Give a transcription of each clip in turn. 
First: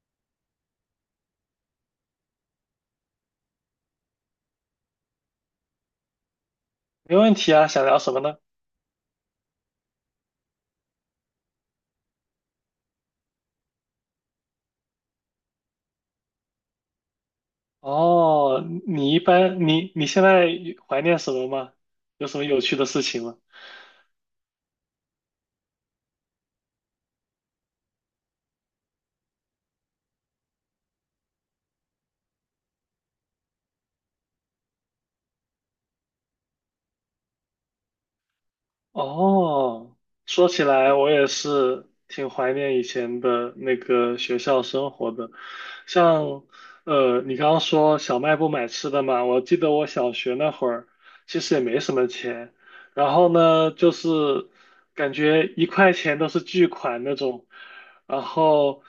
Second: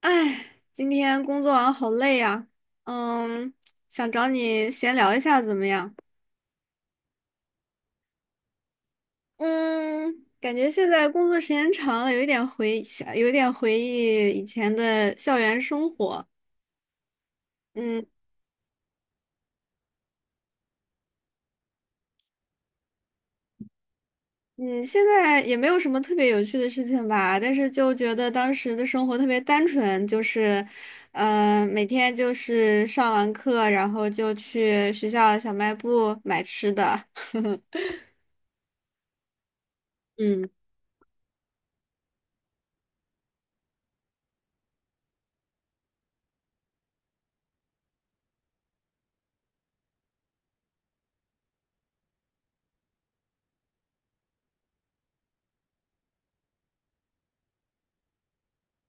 哎，今天工作完好累呀，嗯，想找你闲聊一下怎么样？没问题啊，想聊什么呢？嗯，感觉现在工作时间长了，有一点回想，有一点回忆以前的校园生活。嗯哦，你一般你你现在怀念什么吗？有什么有趣的事情吗？嗯，现在也没有什么特别有趣的事情吧，但是就觉得当时的生活特别单纯，就是，每天就是上完课，然后就去学校小卖部买吃的。哦，嗯。说起来，我也是挺怀念以前的那个学校生活的。像，你刚刚说小卖部买吃的嘛，我记得我小学那会儿其实也没什么钱，然后呢，就是感觉一块钱都是巨款那种，然后，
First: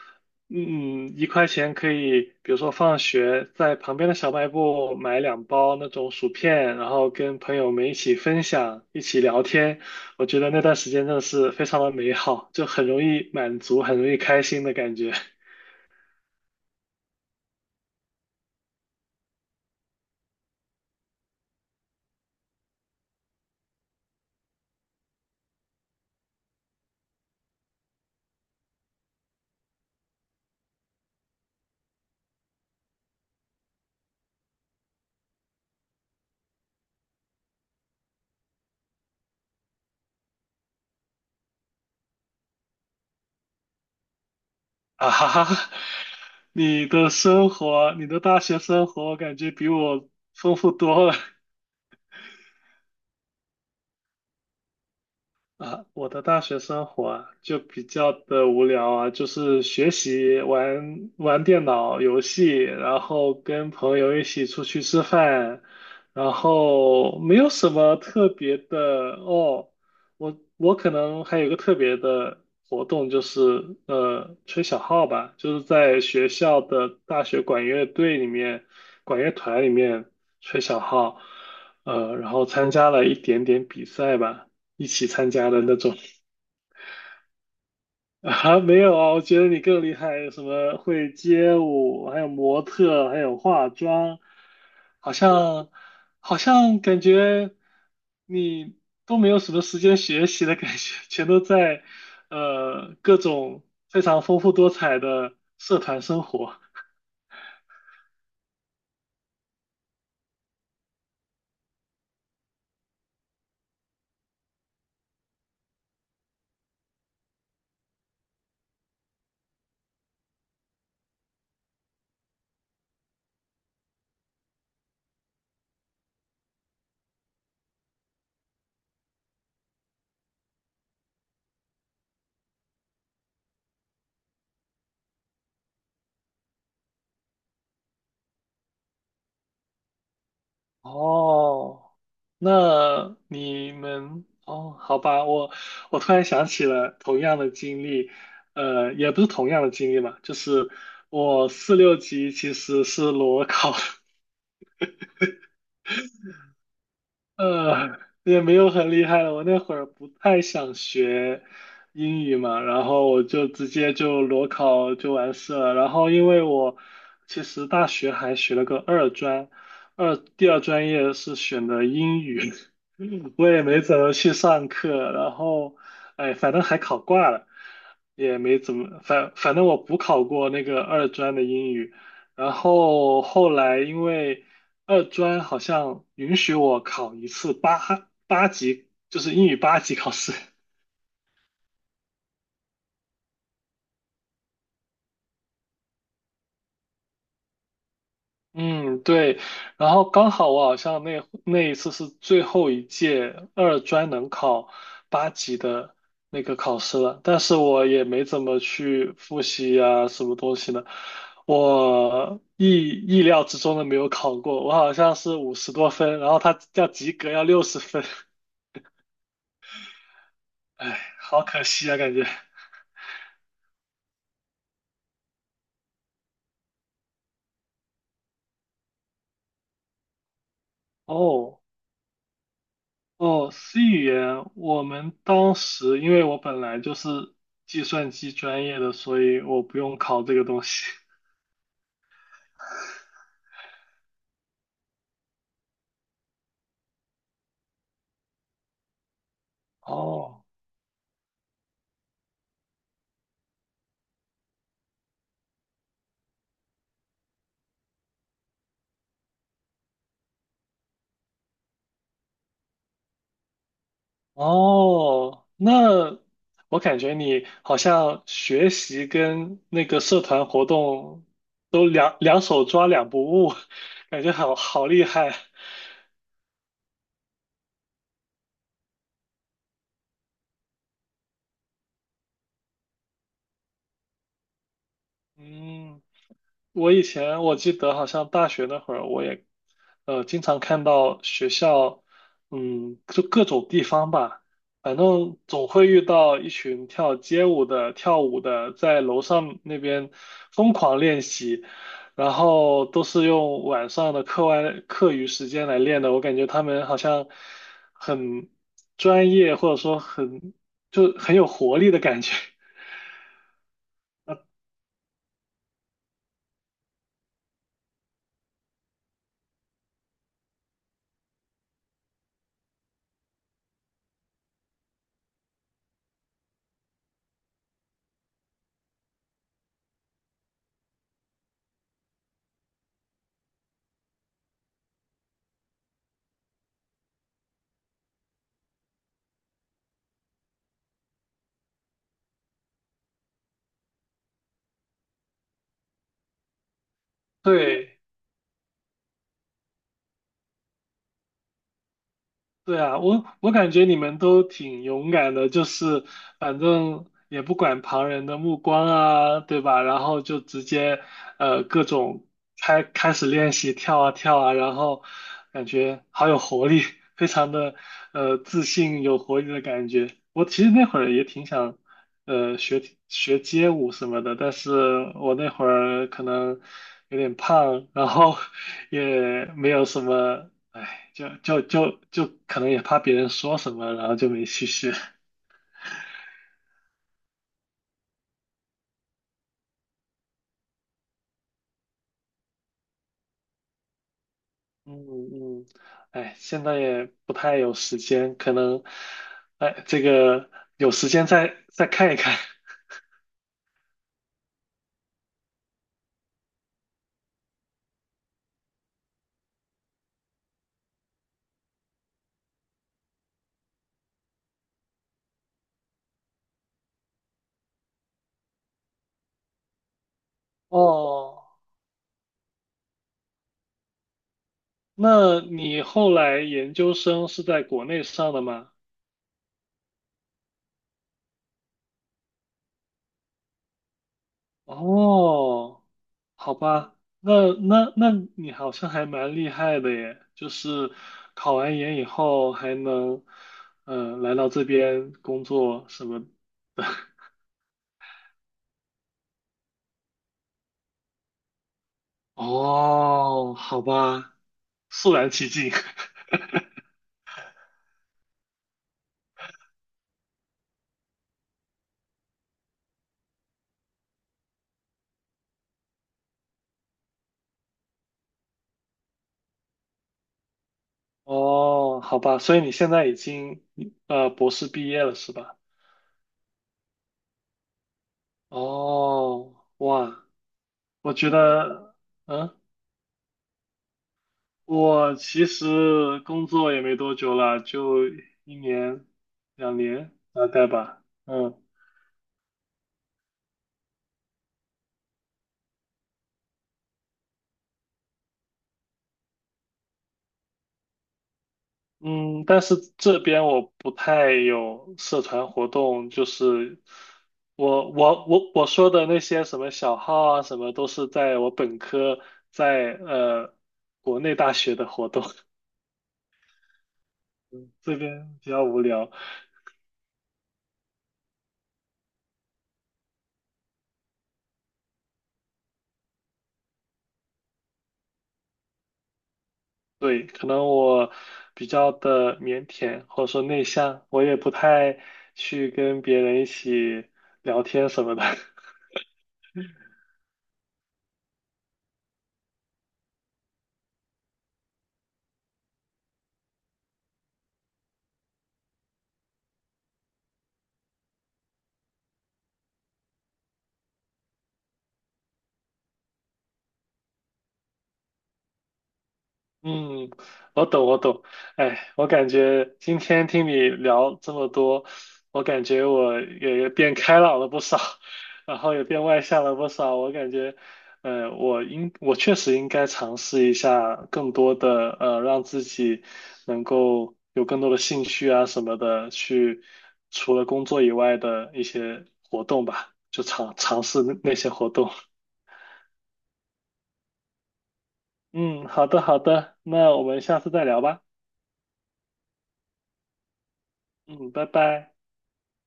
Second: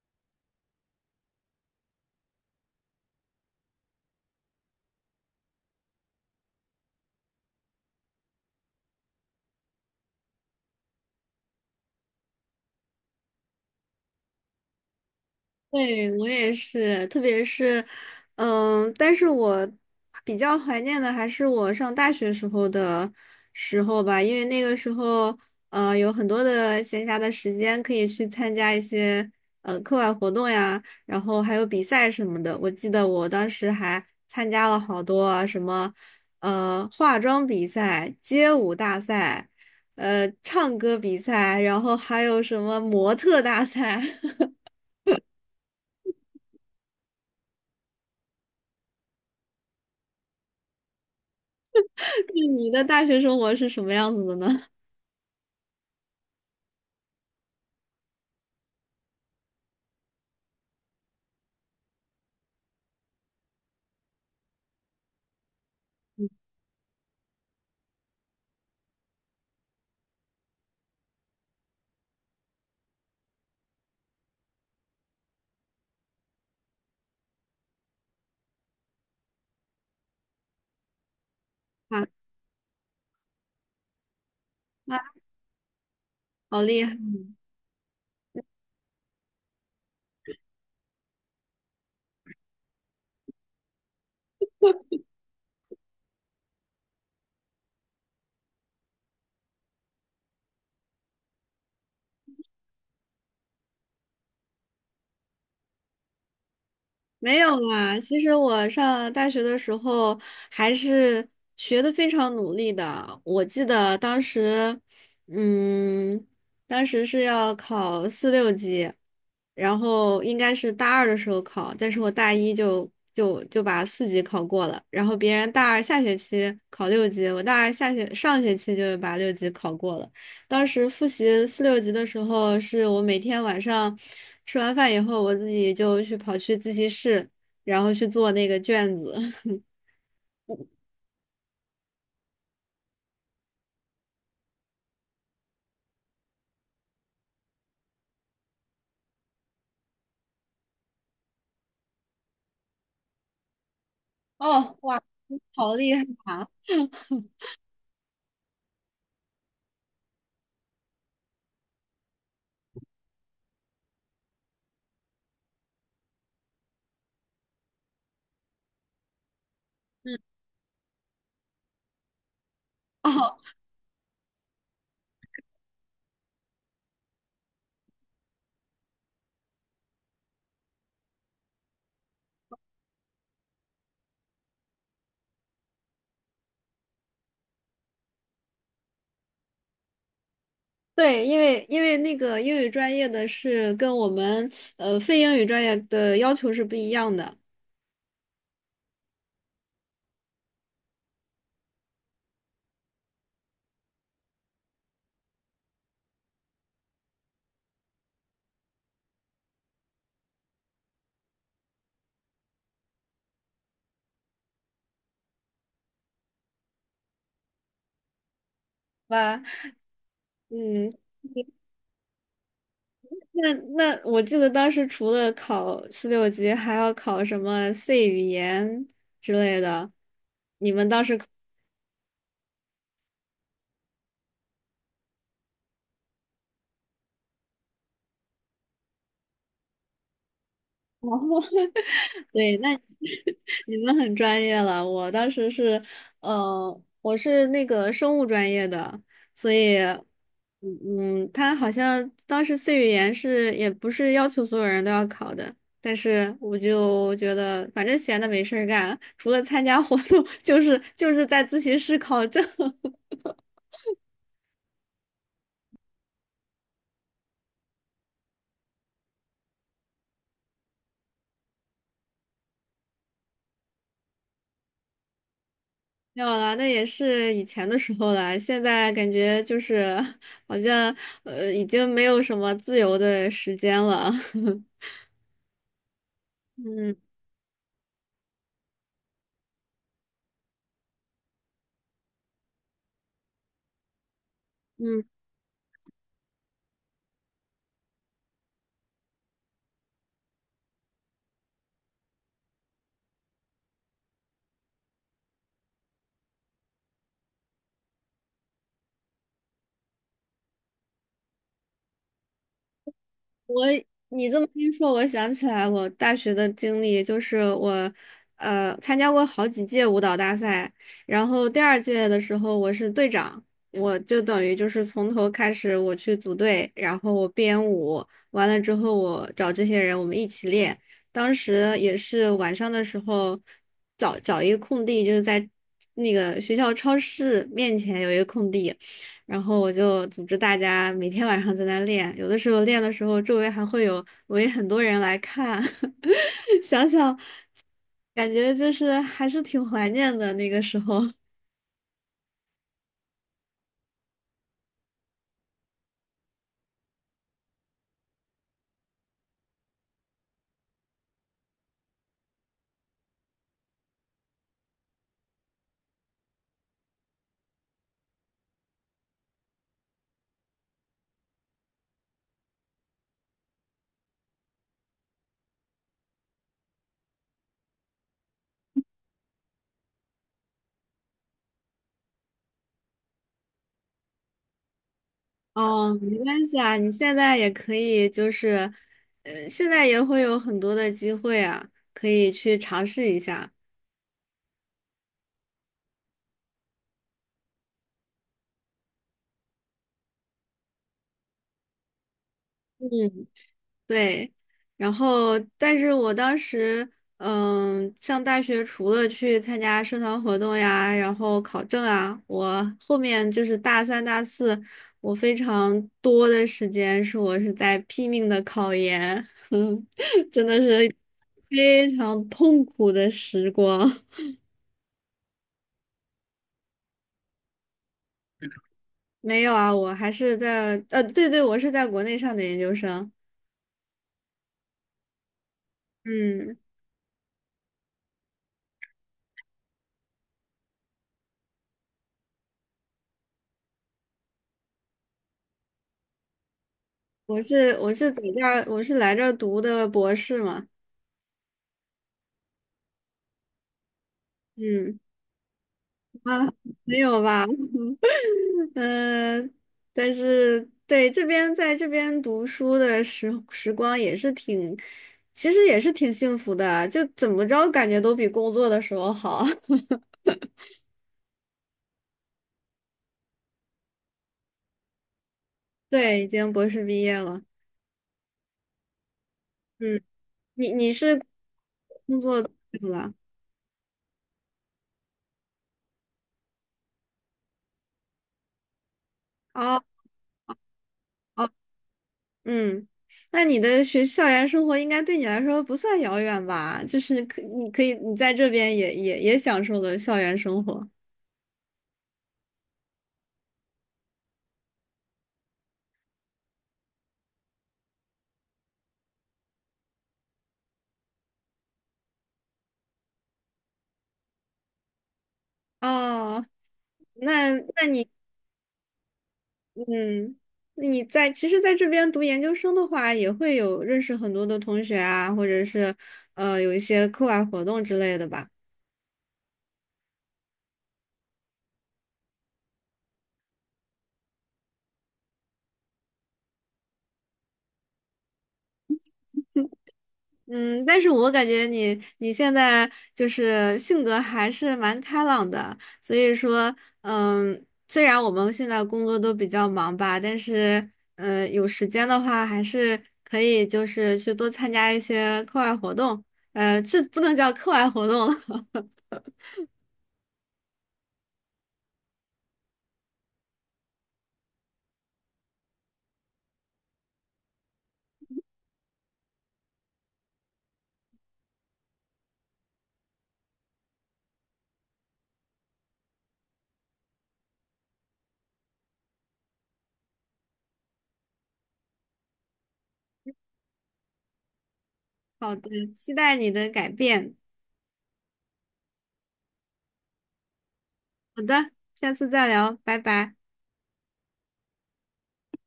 嗯，一块钱可以，比如说放学在旁边的小卖部买两包那种薯片，然后跟朋友们一起分享，一起聊天。我觉得那段时间真的是非常的美好，就很容易满足，很容易开心的感觉。对，我也是，特别是，但是我比较怀念的还是我上大学时候吧，因为那个时候，有很多的闲暇的时间可以去参加一些课外活动呀，然后还有比赛什么的。我记得我当时还参加了好多啊什么，化妆比赛、街舞大赛，唱歌比赛，然后还有什么模特大赛。啊哈哈，你的生活，你的大学生活，感觉比我丰富多了。你的大学生活是什么样子的呢？啊，我的大学生活啊，就比较的无聊啊，就是学习、玩玩电脑游戏，然后跟朋友一起出去吃饭，然后没有什么特别的哦。我可能还有一个特别的活动，就是吹小号吧，就是在学校的大学管乐队里面、管乐团里面吹小号，啊，然后参加了一点点比赛吧。一那起参加的那种。 好厉害！啊，没有啊，我觉得你更厉害，什么会街舞，还有模特，还有化妆，好像好像感觉你都没有什么时间学习的感觉，全都在各种非常丰富多彩的社团生活。没有啦，其实我上大学的时候还是学的非常努力的。我记得当时，嗯，当时是要考四六级，然后应该是大二的时候考，但是我大一就把四级考过了，然后别人大二下学期考六级，我大二上学期就把六级考过了。当时复习四六级的时候，是我每天晚上吃完饭以后，我自己就去跑去自习室，然后去做那个卷子。哦，那你们哦，好吧，我突然想起了同样的经历，也不是同样的经历吧，就是我四六级其实是裸考的，哦，哇，你好厉害啊！也没有很厉害了。我那会儿不太想学英语嘛，然后我就直接就裸考就完事了。然后因为我其实大学还学了个二专，嗯，第二专业是选的英语，哦，我也没怎么去上课。然后，哎，反正还考挂了，也没怎么，反正我补考过那个二专的英语。然后后来因为二专好像允许我考一次八级，就是英语八级考试。对，因为那个英语专业的是跟我们非英语专业的要求是不一样的嗯，对。然后刚好我好像那一次是最后一届二专能考八级的那个考试了，但是我也没怎么去复习啊，什么东西的。我意料之中的没有考过，我好像是五十多分，然后他要及格要六十分，吧？嗯，哎，好可惜啊，感觉。那我记得当时除了考四六级，还要考什么 C 语言之类的，你们当时考哦。哦，C 语言，我们当时因为我本来就是计算机专业的，所以我不用考这个东西。吗？对，那 你们很专业了。我当时是，我是那个生物专业的，所以，哦，嗯，他好像当时 C 语言是也不是要求所有人都要考的，但是我就觉得反正闲的没事儿干，除了参加活动，就是在自习室考证。哦，那我感觉你好像学习跟那个社团活动都两手抓两不误，感觉好好厉害。没有啦，那也是以前的时候了。现在感觉就是好像已经没有什么自由的时间了。嗯。我嗯。以前我记得好像大学那会儿，我也经常看到学校，嗯，就各种地方吧，反嗯，正总会遇到一群跳街舞的、跳舞的，在楼上那边疯狂练习，然后都是用晚上的课余时间来练的。我感觉他们好像很专业，或者说就很有活力的感觉。我你这么一说，我想起来我大学的经历，就是我，参加过好几届舞蹈大赛，然后第二届的时候我是队长，我就等于就是从头开始我去组队，然后我编舞，完了之后我找这些人我们一起练，当时也是晚上的时候找找一个空地，就是在那个学校超市面前有一个空地。然后我就组织大家每天晚上在那练，有的时候练的时候，周围还会有围很多人来看，想想对。感觉就是还是挺怀念的那个时候。对啊，我我感觉你们都挺勇敢的，就是反正也不管旁人的目光啊，对吧？然后就直接各种开始练习跳啊跳啊，然后感觉好有活力，非常的自信有活力的感觉。我其实那会儿也挺想呃学学街舞什么的，但是我那会儿可能有点胖，然后 也没有什么，哎，就可能也怕别人说什么，然后就没去学。哦，没关系啊，你现在也可以，就是，现在也会有很多的机会啊，可以去尝试一下。嗯嗯，哎，现在也不太有时间，可能，哎，这个有时间再看一看。嗯。对，然后但是我当时，上大学除了去参加社团活动呀，然后考证啊，我后面就是大三、大四，我非常多的时间是在拼命的考研，嗯真的是哦，非常痛苦的时光。那你后来研究生是在国内上的吗？没有啊，我还是在，对对，我是在国内上的研究生，哦。好嗯，吧，那你好像还蛮厉害的耶，就是考完研以后还能，来到这边工作什么的。我是在这儿，我是来这儿读的博士嘛，哦，好吧，嗯。肃然起敬。啊，没有吧？嗯、但是对这边在这边读书的时光也是挺，其实也是挺幸福的啊，就怎么着感觉都比工作的时候好。哦，好吧，所以你现在已经博士毕业了是吧？对，已经博士毕业了。哦，嗯，哇，你我是觉得，工作多嗯，久了？我其实工作也没多久了，就一年两哦年大概吧。哦，嗯。嗯，那你的校园生活应该对你来说不算遥远吧？就是可你可以你在这边也享受了校园生活。嗯，但是这边我不太有社团活动，就是我说的那些什么小号啊，什么都是在我本科在国内大学的活动，哦，那 嗯那这你。边比较无聊。嗯，那你其实在这边读研究生的话，也会有认识很多的同学啊，或者是有一些课外活动之类的吧。对，可能我比较的腼腆或者说内向，我也不太去跟别人一起聊天什么的。嗯，但是我感觉你现在就是性格还是蛮开朗的，所以说，虽然我们现在工作都比较忙吧，但是有时间的话，还是可以就是去多参加一些课外活动。这不能叫课外活动了。嗯，我懂，我懂。哎，我感觉今天听你聊这么多，我感觉我也变开朗了不少，然后也变外向了不少。我感觉，我确实应该尝试一下更多的，让自己能够有更多的兴趣啊什么的，去除了工作以外的一些活动吧，就尝试那些活动。好的，期待你的改变。嗯，好的，好的，那我们下次再聊吧。好的，下次再聊，拜拜。嗯，拜拜。